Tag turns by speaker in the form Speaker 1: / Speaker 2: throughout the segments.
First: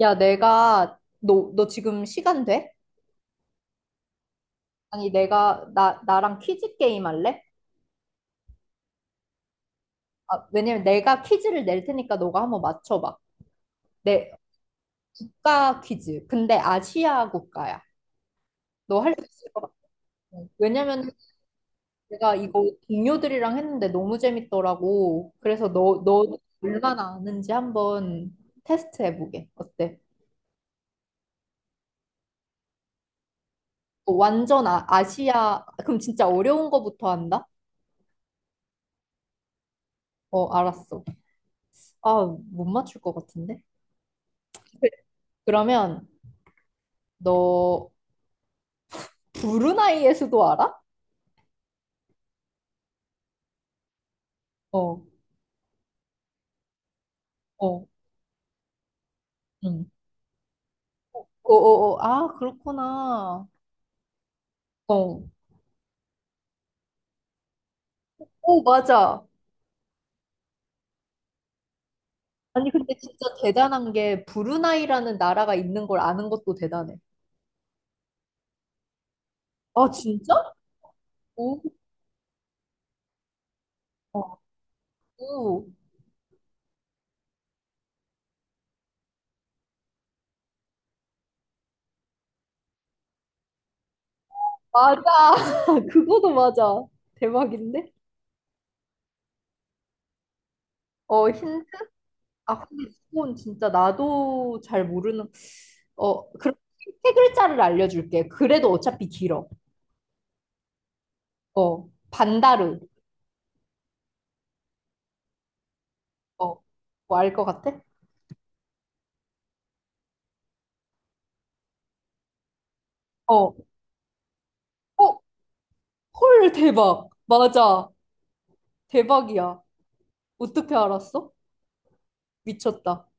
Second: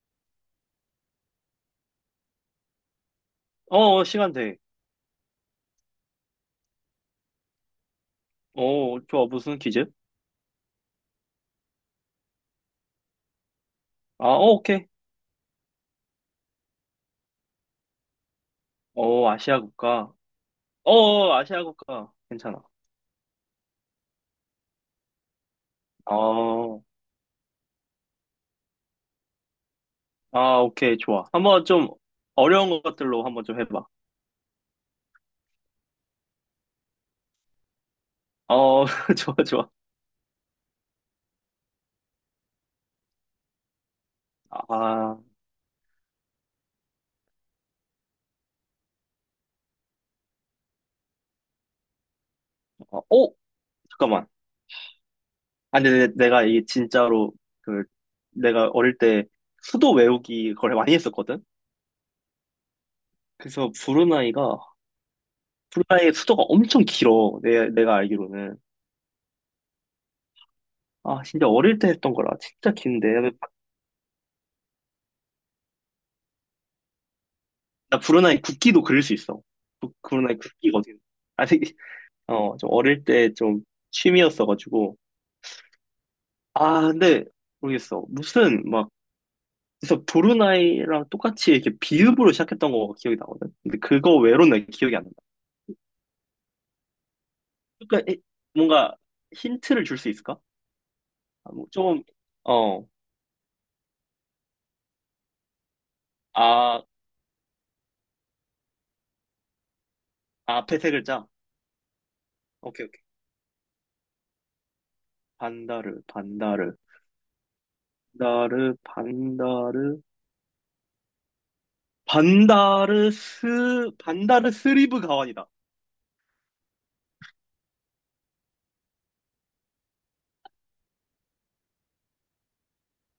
Speaker 1: 야, 너 지금 시간 돼?
Speaker 2: 시간 돼.
Speaker 1: 아니, 나랑 퀴즈 게임 할래?
Speaker 2: 어, 좋아. 무슨 퀴즈?
Speaker 1: 아, 왜냐면 내가 퀴즈를 낼 테니까 너가 한번 맞춰봐.
Speaker 2: 아,
Speaker 1: 내
Speaker 2: 오케이.
Speaker 1: 국가 퀴즈. 근데 아시아 국가야. 너 할 수
Speaker 2: 어,
Speaker 1: 있을 것
Speaker 2: 아시아
Speaker 1: 같아.
Speaker 2: 국가.
Speaker 1: 왜냐면
Speaker 2: 아시아 국가.
Speaker 1: 내가
Speaker 2: 괜찮아.
Speaker 1: 이거 동료들이랑 했는데 너무 재밌더라고. 그래서 너
Speaker 2: 어,
Speaker 1: 얼마나 아는지 한번 테스트 해보게. 어때?
Speaker 2: 아, 오케이. 좋아. 한번 좀 어려운 것들로 한번 좀 해봐.
Speaker 1: 어, 완전 아시아, 그럼 진짜 어려운 거부터 한다?
Speaker 2: 어, 좋아, 좋아.
Speaker 1: 어, 알았어. 아, 못 맞출 것 같은데?
Speaker 2: 아,
Speaker 1: 그러면 너 브루나이의 수도 알아?
Speaker 2: 어, 오! 잠깐만.
Speaker 1: 어,
Speaker 2: 아니, 내가 이게 진짜로 그,
Speaker 1: 어,
Speaker 2: 내가 어릴 때
Speaker 1: 응.
Speaker 2: 수도 외우기 걸 많이 했었거든?
Speaker 1: 어어어, 아, 그렇구나.
Speaker 2: 그래서 브루나이가,
Speaker 1: 어.
Speaker 2: 브루나이의 수도가 엄청 길어. 내가 알기로는.
Speaker 1: 오, 맞아.
Speaker 2: 아, 진짜 어릴 때 했던 거라
Speaker 1: 아니,
Speaker 2: 진짜
Speaker 1: 근데
Speaker 2: 긴데.
Speaker 1: 진짜 대단한 게 브루나이라는 나라가 있는 걸 아는 것도 대단해.
Speaker 2: 나 브루나이 국기도 그릴 수 있어.
Speaker 1: 아, 진짜?
Speaker 2: 브루나이 국기거든. 아
Speaker 1: 오,
Speaker 2: 되게 어, 좀 어릴 때 좀
Speaker 1: 어.
Speaker 2: 취미였어가지고.
Speaker 1: 오,
Speaker 2: 아, 근데 모르겠어. 무슨 막, 그래서 브루나이랑 똑같이 이렇게 비읍으로 시작했던 거 기억이 나거든. 근데 그거 외로는 기억이 안 난다.
Speaker 1: 맞아. 그거도 맞아. 대박인데?
Speaker 2: 그러니까 뭔가 힌트를 줄 수 있을까?
Speaker 1: 어,
Speaker 2: 아,
Speaker 1: 힌트?
Speaker 2: 뭐 좀,
Speaker 1: 아, 근데
Speaker 2: 어,
Speaker 1: 이건 진짜 나도 잘 모르는, 어, 그럼
Speaker 2: 아,
Speaker 1: 세 글자를 알려줄게. 그래도 어차피 길어.
Speaker 2: 앞에 세 글자.
Speaker 1: 어, 반다르.
Speaker 2: 오케이, 오케이. 반다르,
Speaker 1: 어,
Speaker 2: 반다르,
Speaker 1: 뭐알 것 같아?
Speaker 2: 반다르, 반다르,
Speaker 1: 어,
Speaker 2: 반다르스리브
Speaker 1: 어,
Speaker 2: 가완이다.
Speaker 1: 헐, 대박. 맞아. 대박이야. 어떻게 알았어? 미쳤다.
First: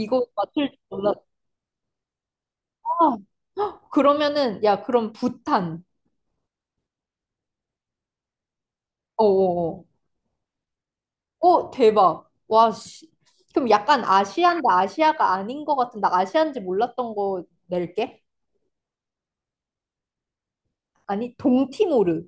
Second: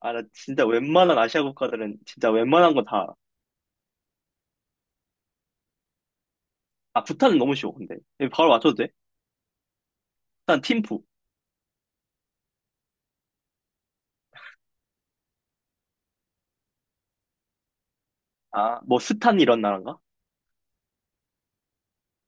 Speaker 2: 아, 나 진짜
Speaker 1: 맞출 줄
Speaker 2: 웬만한
Speaker 1: 몰랐다.
Speaker 2: 아시아 국가들은 진짜 웬만한 거 다.
Speaker 1: 그러면은, 야, 그럼 부탄.
Speaker 2: 아, 부탄은 너무 쉬워, 근데. 바로 맞춰도 돼?
Speaker 1: 어어어.
Speaker 2: 일단 팀푸.
Speaker 1: 어, 어. 어, 대박. 와, 씨. 그럼 약간 아시안데 아시아가 아닌 것 같은, 나 아시안지 몰랐던 거 낼게.
Speaker 2: 아, 뭐 스탄 이런 나라인가?
Speaker 1: 아니, 동티모르.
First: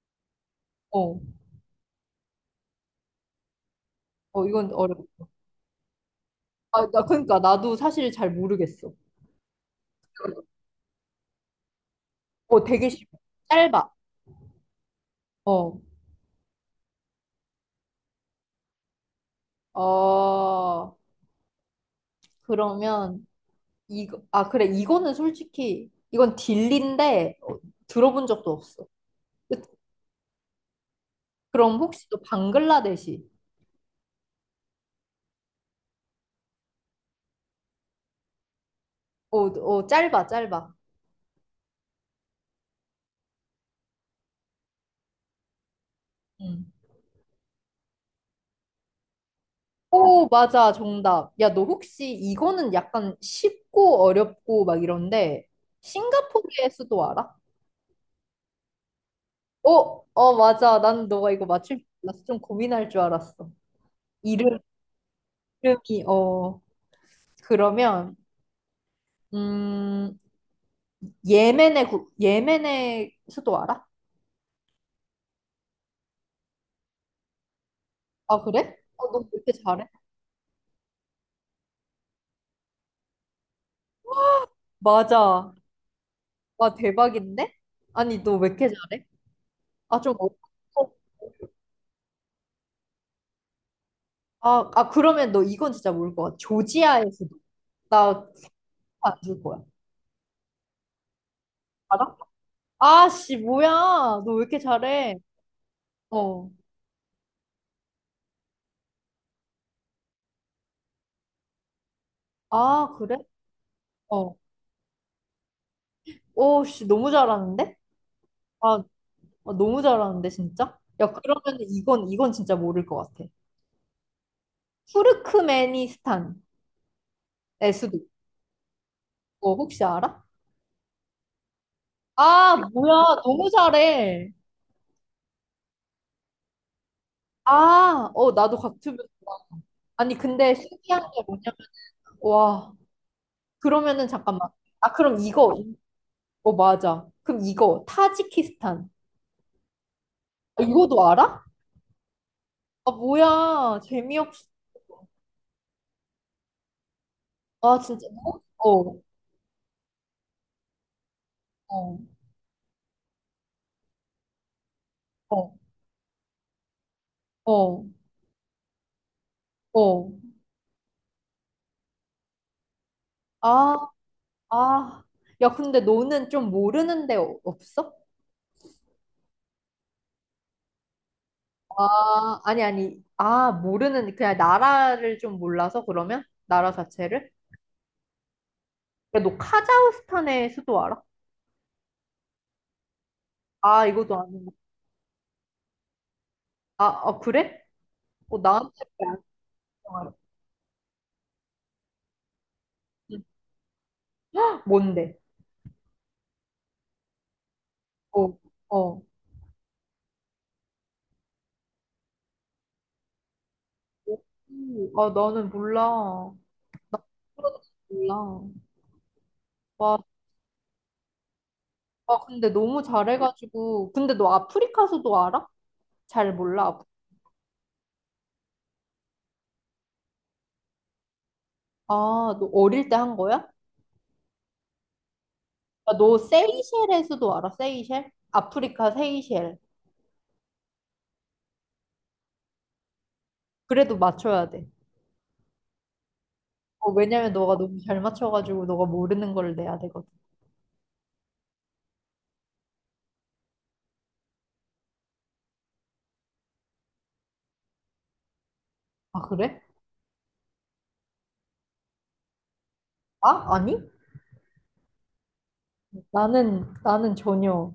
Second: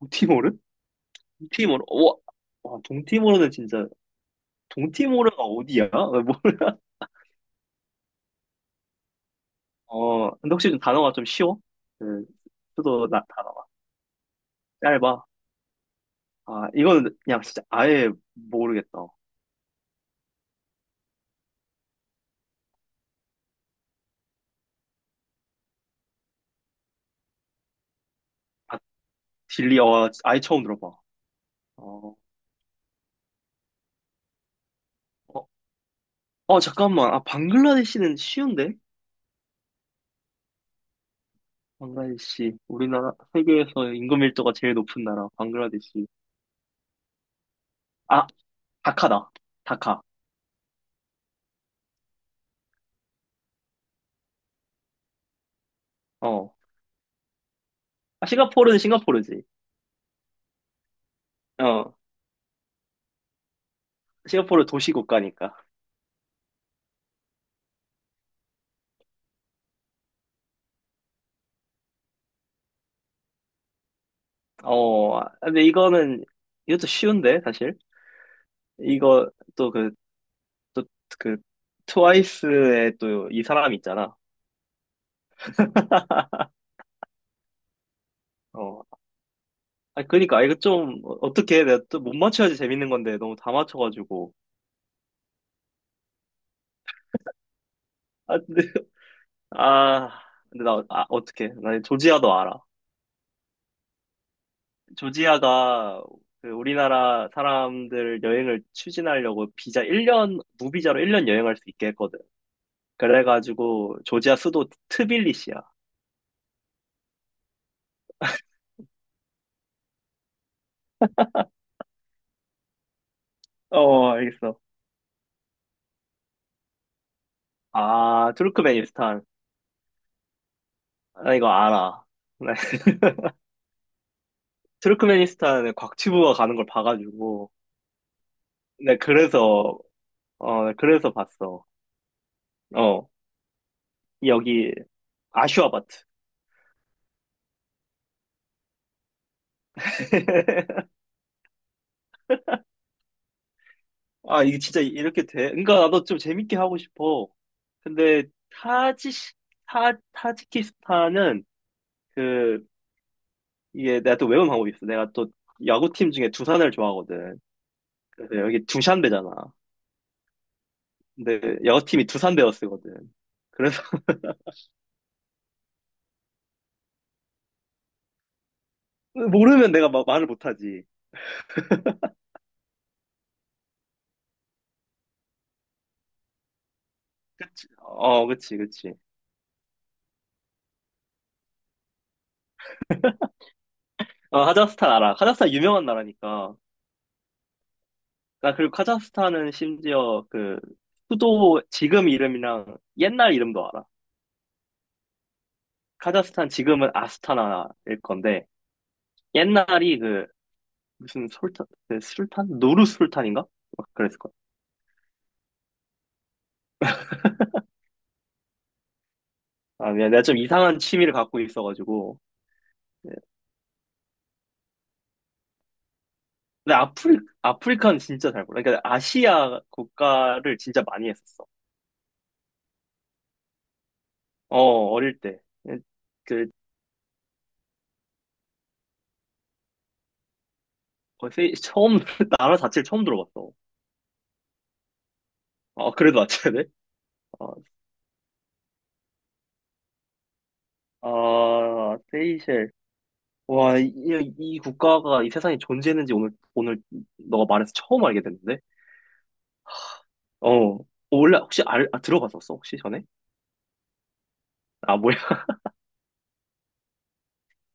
Speaker 2: 동티모르?
Speaker 1: 어,
Speaker 2: 동티모르. 와, 와, 동티모르는 진짜
Speaker 1: 어, 이건 어렵다.
Speaker 2: 동티모르가 어디야? 나 몰라.
Speaker 1: 그러니까, 나도 사실 잘 모르겠어.
Speaker 2: 어, 근데 혹시 좀 단어가 좀 쉬워? 그
Speaker 1: 어, 되게 쉽
Speaker 2: 수도 나 단어가
Speaker 1: 짧아.
Speaker 2: 짧아.
Speaker 1: 어,
Speaker 2: 아, 이거는 그냥 진짜 아예 모르겠다.
Speaker 1: 어. 그러면 이거 이거는 솔직히 이건 딜리인데 어, 들어본 적도
Speaker 2: 아,
Speaker 1: 없어. 그-
Speaker 2: 딜리 어, 아예 처음 들어봐.
Speaker 1: 그럼 혹시
Speaker 2: 어,
Speaker 1: 또 방글라데시?
Speaker 2: 어, 잠깐만. 아, 방글라데시는 쉬운데?
Speaker 1: 어, 어 짧아 짧아.
Speaker 2: 방글라데시, 우리나라, 세계에서 인구 밀도가 제일 높은 나라, 방글라데시.
Speaker 1: 음.
Speaker 2: 아, 다카다. 다카.
Speaker 1: 오 맞아 정답. 야 너 혹시 이거는 약간 쉽고 어렵고 막 이런데
Speaker 2: 어.
Speaker 1: 싱가포르의 수도 알아?
Speaker 2: 아, 싱가포르는 싱가포르지.
Speaker 1: 어, 어 맞아. 난 너가 이거 맞출 줄
Speaker 2: 어.
Speaker 1: 알았어. 좀 고민할 줄 알았어. 이름
Speaker 2: 싱가포르 도시 국가니까.
Speaker 1: 이름이 어 그러면 음 예멘의 수도 알아?
Speaker 2: 어. 아, 근데 이거는, 이것도 쉬운데, 사실.
Speaker 1: 아, 그래? 어, 너 왜
Speaker 2: 이거,
Speaker 1: 이렇게
Speaker 2: 또
Speaker 1: 잘해?
Speaker 2: 그, 또 그, 트와이스의 또 이 사람 있잖아.
Speaker 1: 맞아. 와, 대박인데? 아니, 너 왜 이렇게
Speaker 2: 어.
Speaker 1: 잘해? 아,
Speaker 2: 아,
Speaker 1: 좀
Speaker 2: 그니까, 이거
Speaker 1: 어렵고.
Speaker 2: 좀, 어떻게, 내가 또 못 맞춰야지 재밌는 건데, 너무 다 맞춰가지고.
Speaker 1: 아, 그러면 너 이건 진짜 모를 것 같아. 조지아의 수도.
Speaker 2: 아, 근데,
Speaker 1: 나안 줄 거야.
Speaker 2: 아, 근데 나, 아, 어떡해. 나
Speaker 1: 알아?
Speaker 2: 조지아도 알아.
Speaker 1: 아, 씨, 뭐야. 너 왜 이렇게 잘해?
Speaker 2: 조지아가 그
Speaker 1: 어.
Speaker 2: 우리나라 사람들 여행을 추진하려고 비자 1년, 무비자로 1년 여행할 수 있게 했거든.
Speaker 1: 아, 그래?
Speaker 2: 그래가지고
Speaker 1: 어.
Speaker 2: 조지아 수도 트빌리시야.
Speaker 1: 오, 씨, 너무 잘하는데? 아, 아, 너무 잘하는데, 진짜? 야, 그러면 이건 진짜 모를 것 같아.
Speaker 2: 어, 알겠어.
Speaker 1: 투르크메니스탄의 수도.
Speaker 2: 아, 투르크메니스탄.
Speaker 1: 어, 혹시 알아?
Speaker 2: 나 이거 알아. 네.
Speaker 1: 아, 뭐야. 너무 잘해.
Speaker 2: 투르크메니스탄에 곽튜브가 가는 걸 봐가지고.
Speaker 1: 아, 어, 나도
Speaker 2: 네,
Speaker 1: 같으면. 좋아.
Speaker 2: 그래서,
Speaker 1: 아니, 근데
Speaker 2: 어, 네,
Speaker 1: 신기한
Speaker 2: 그래서
Speaker 1: 게 뭐냐면,
Speaker 2: 봤어.
Speaker 1: 와,
Speaker 2: 어,
Speaker 1: 그러면은 잠깐만.
Speaker 2: 여기
Speaker 1: 아, 그럼 이거,
Speaker 2: 아슈아바트.
Speaker 1: 어, 맞아. 그럼 이거, 타지키스탄. 아, 이거도 알아? 아, 뭐야.
Speaker 2: 아,
Speaker 1: 재미없어.
Speaker 2: 이게 진짜 이렇게 돼? 그러니까 나도 좀 재밌게 하고 싶어.
Speaker 1: 아, 진짜.
Speaker 2: 근데
Speaker 1: 어,
Speaker 2: 타지 타지키스탄은
Speaker 1: 어,
Speaker 2: 그 이게 내가 또 외운 방법이 있어. 내가 또
Speaker 1: 어,
Speaker 2: 야구팀 중에 두산을 좋아하거든.
Speaker 1: 어,
Speaker 2: 그래서 여기 두샨배잖아.
Speaker 1: 어.
Speaker 2: 근데 야구팀이 두산배어 쓰거든.
Speaker 1: 아,
Speaker 2: 그래서
Speaker 1: 아. 야, 근데 너는 좀 모르는 데 없어?
Speaker 2: 모르면 내가 말을 못하지.
Speaker 1: 아니. 아, 모르는, 그냥 나라를 좀 몰라서 그러면? 나라 자체를?
Speaker 2: 어, 그치.
Speaker 1: 야, 너 카자흐스탄의 수도 알아? 아, 이것도
Speaker 2: 어,
Speaker 1: 아니
Speaker 2: 카자흐스탄 알아. 카자흐스탄 유명한 나라니까.
Speaker 1: 아, 어, 그래? 어,
Speaker 2: 나
Speaker 1: 나한테
Speaker 2: 그리고
Speaker 1: 왜안
Speaker 2: 카자흐스탄은
Speaker 1: 통하지?
Speaker 2: 심지어 그 수도 지금 이름이랑 옛날 이름도 알아.
Speaker 1: 뭔데?
Speaker 2: 카자흐스탄 지금은 아스타나일
Speaker 1: 어,
Speaker 2: 건데
Speaker 1: 어.
Speaker 2: 옛날이 그 무슨 솔탄 그 술탄 노르 술탄인가 막 그랬을 거야.
Speaker 1: 오, 아, 나는 몰라. 나 그런 거 몰라.
Speaker 2: 아
Speaker 1: 와,
Speaker 2: 미안 내가 좀 이상한 취미를 갖고 있어가지고
Speaker 1: 아, 근데 너무
Speaker 2: 예.
Speaker 1: 잘해가지고. 근데 너 아프리카서도 알아? 잘 몰라.
Speaker 2: 근데 아프리카는 진짜 잘 몰라. 그러니까 아시아 국가를 진짜 많이 했었어.
Speaker 1: 아, 너 어릴 때 한 거야?
Speaker 2: 어 어릴
Speaker 1: 아, 너
Speaker 2: 때그
Speaker 1: 세이셸에서도 알아? 세이셸? 아프리카 세이셸.
Speaker 2: 거의 처음 나라 자체를 처음 들어봤어.
Speaker 1: 그래도 맞춰야 돼.
Speaker 2: 어 그래도 맞춰야 돼?
Speaker 1: 어, 왜냐면
Speaker 2: 어,
Speaker 1: 너가 너무 잘 맞춰가지고 너가 모르는 걸 내야 되거든.
Speaker 2: 아, 세이셸. 와, 이, 이 국가가 이 세상에 존재했는지 오늘 너가 말해서 처음 알게 됐는데?
Speaker 1: 아, 그래?
Speaker 2: 어, 어, 원래 혹시 알, 아, 들어봤었어, 혹시 전에?
Speaker 1: 아, 아니?
Speaker 2: 아, 뭐야.
Speaker 1: 나는 전혀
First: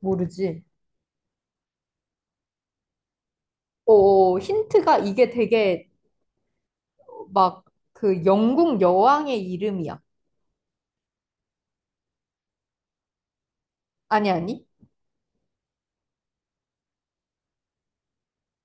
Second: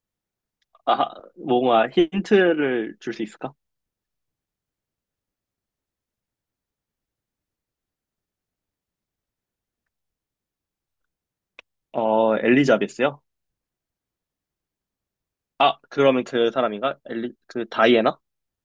Speaker 1: 모르지.
Speaker 2: 아, 뭔가 힌트를 줄 수 있을까?
Speaker 1: 어, 힌트가 이게 되게 막 그 영국 여왕의 이름이야.
Speaker 2: 어, 엘리자베스요?
Speaker 1: 아니, 아니.
Speaker 2: 아, 그러면 그 사람인가? 엘리, 그 다이애나?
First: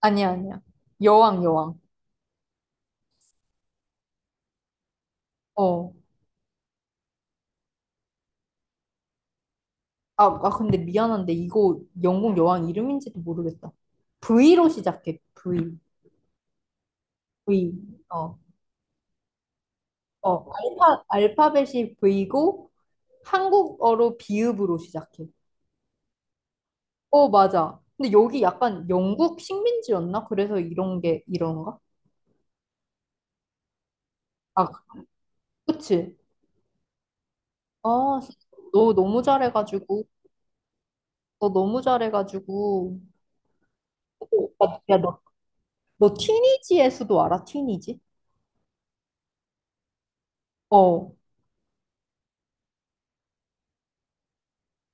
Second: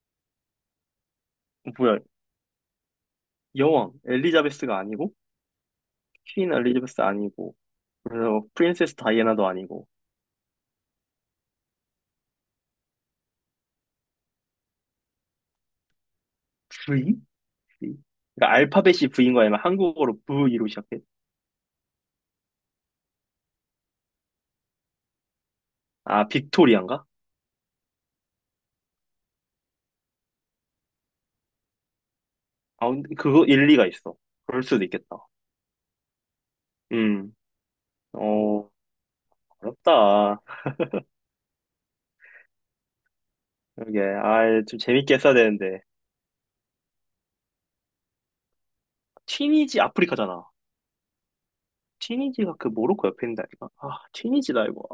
Speaker 1: 아니, 아니야. 여왕, 여왕.
Speaker 2: 뭐야, 여왕. 엘리자베스가 아니고,
Speaker 1: 어.
Speaker 2: 퀸 엘리자베스 아니고, 그래서 프린세스 다이애나도 아니고,
Speaker 1: 아, 근데 미안한데 이거 영국 여왕 이름인지도 모르겠다. V로 시작해. V.
Speaker 2: V?
Speaker 1: V. 어.
Speaker 2: 그러니까 알파벳이 V인 거아니면 한국어로
Speaker 1: 어.
Speaker 2: V로 시작해?
Speaker 1: 알파벳이 V고 한국어로 비읍으로 시작해.
Speaker 2: 아, 빅토리아인가?
Speaker 1: 어, 맞아. 근데 여기 약간 영국 식민지였나? 그래서 이런 게 이런가?
Speaker 2: 아, 근데 그거 일리가 있어. 그럴
Speaker 1: 아,
Speaker 2: 수도 있겠다.
Speaker 1: 그치.
Speaker 2: 음,
Speaker 1: 아, 진짜
Speaker 2: 어,
Speaker 1: 너 너무 잘해가지고.
Speaker 2: 어렵다.
Speaker 1: 너 너무 잘해가지고
Speaker 2: 이게,
Speaker 1: 오,
Speaker 2: 아, 좀
Speaker 1: 오빠
Speaker 2: 재밌게 했어야 되는데.
Speaker 1: 너 티니지의 수도 알아? 티니지?
Speaker 2: 티니지 아프리카잖아.
Speaker 1: 어
Speaker 2: 티니지가 그 모로코 옆에 있는다니까. 아, 티니지다 이거.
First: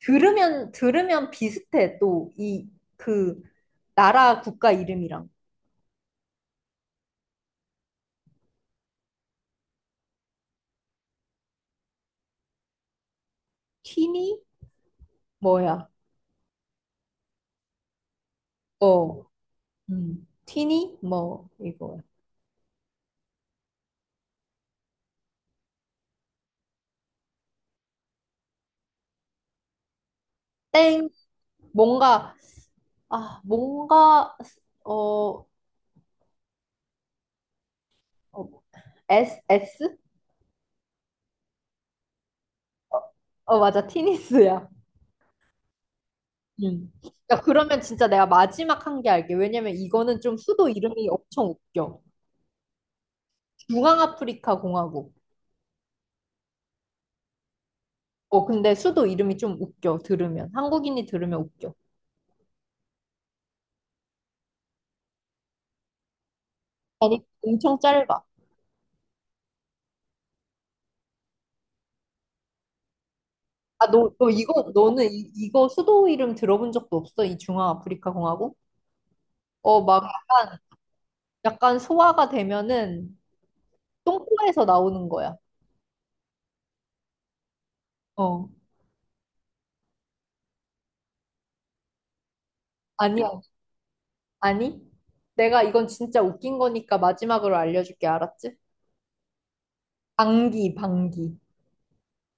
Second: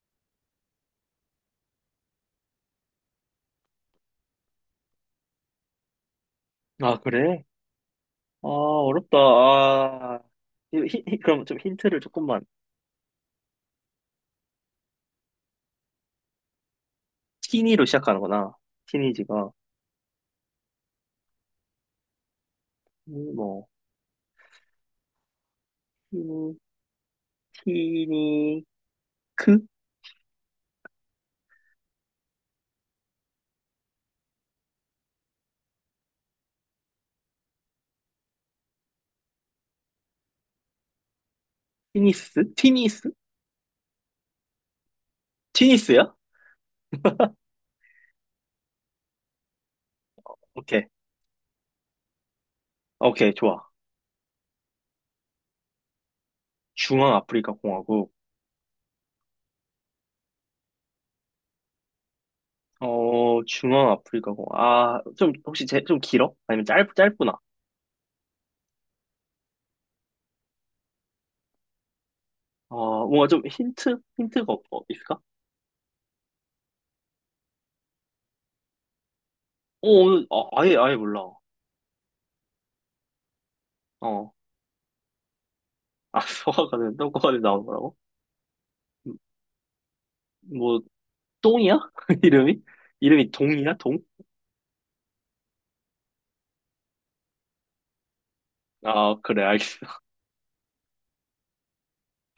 Speaker 1: 들으면 비슷해 또 이 그 나라 국가 이름이랑
Speaker 2: 아, 아 그래? 아, 어렵다. 아, 그럼 좀 힌트를 조금만.
Speaker 1: 티니 뭐야
Speaker 2: 티니로 시작하는구나.
Speaker 1: 어
Speaker 2: 티니지가.
Speaker 1: 티니 뭐 이거야
Speaker 2: 뭐, 티니, 티니크?
Speaker 1: 땡 뭔가 아 뭔가 어, 어 S S
Speaker 2: 티니스? 티니스?
Speaker 1: 어 맞아 티니스야
Speaker 2: 티니스야?
Speaker 1: 음. 야, 그러면 진짜 내가 마지막 한 개 알게. 왜냐면 이거는 좀 수도
Speaker 2: 오케이.
Speaker 1: 이름이 엄청 웃겨.
Speaker 2: 오케이, 좋아.
Speaker 1: 중앙아프리카 공화국.
Speaker 2: 중앙 아프리카 공화국.
Speaker 1: 어, 근데 수도 이름이 좀 웃겨, 들으면. 한국인이 들으면 웃겨.
Speaker 2: 어, 중앙 아프리카 공화국. 아, 좀, 혹시 제, 좀 길어? 아니면 짧,
Speaker 1: 아니,
Speaker 2: 짧구나.
Speaker 1: 엄청 짧아.
Speaker 2: 어, 뭔가 좀 힌트?
Speaker 1: 너 이거,
Speaker 2: 어,
Speaker 1: 너는
Speaker 2: 있을까?
Speaker 1: 이, 이거 수도 이름 들어본 적도 없어? 이 중앙아프리카 공화국? 어,
Speaker 2: 어,
Speaker 1: 막
Speaker 2: 오늘, 아, 아예 몰라.
Speaker 1: 약간 소화가 되면은
Speaker 2: 어. 아,
Speaker 1: 똥꼬에서 나오는 거야.
Speaker 2: 소화가 된, 똥꼬가 된 나온 거라고?
Speaker 1: 어,
Speaker 2: 음, 뭐, 똥이야? 이름이? 이름이
Speaker 1: 아니야.
Speaker 2: 동이야? 동?
Speaker 1: 아니? 내가 이건 진짜 웃긴 거니까 마지막으로 알려줄게, 알았지?
Speaker 2: 아, 그래, 알겠어.
Speaker 1: 방귀, 방귀.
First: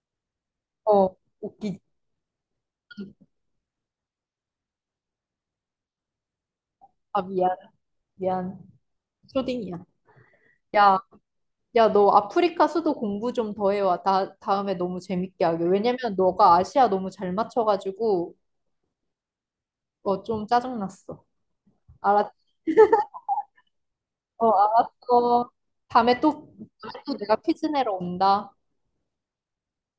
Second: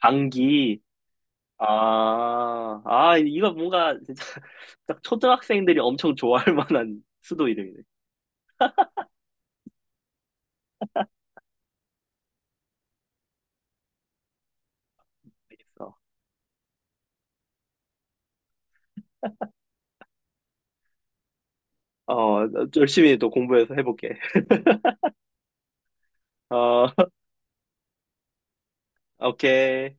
Speaker 2: 방귀.
Speaker 1: 어, 웃기지.
Speaker 2: 이거 뭔가, 진짜, 딱 초등학생들이 엄청 좋아할 만한
Speaker 1: 아,
Speaker 2: 수도
Speaker 1: 미안,
Speaker 2: 이름이네.
Speaker 1: 미안. 초딩이야. 야. 야, 너 아프리카 수도 공부 좀 더 해와. 다음에 너무 재밌게 하게. 왜냐면
Speaker 2: 알겠어.
Speaker 1: 너가 아시아 너무 잘 맞춰가지고, 어, 좀 짜증났어. 알았어,
Speaker 2: 어, 열심히 또 공부해서 해볼게.
Speaker 1: 알았어. 다음에 또,
Speaker 2: 어,
Speaker 1: 또 내가 퀴즈 내러 온다.
Speaker 2: 오케이.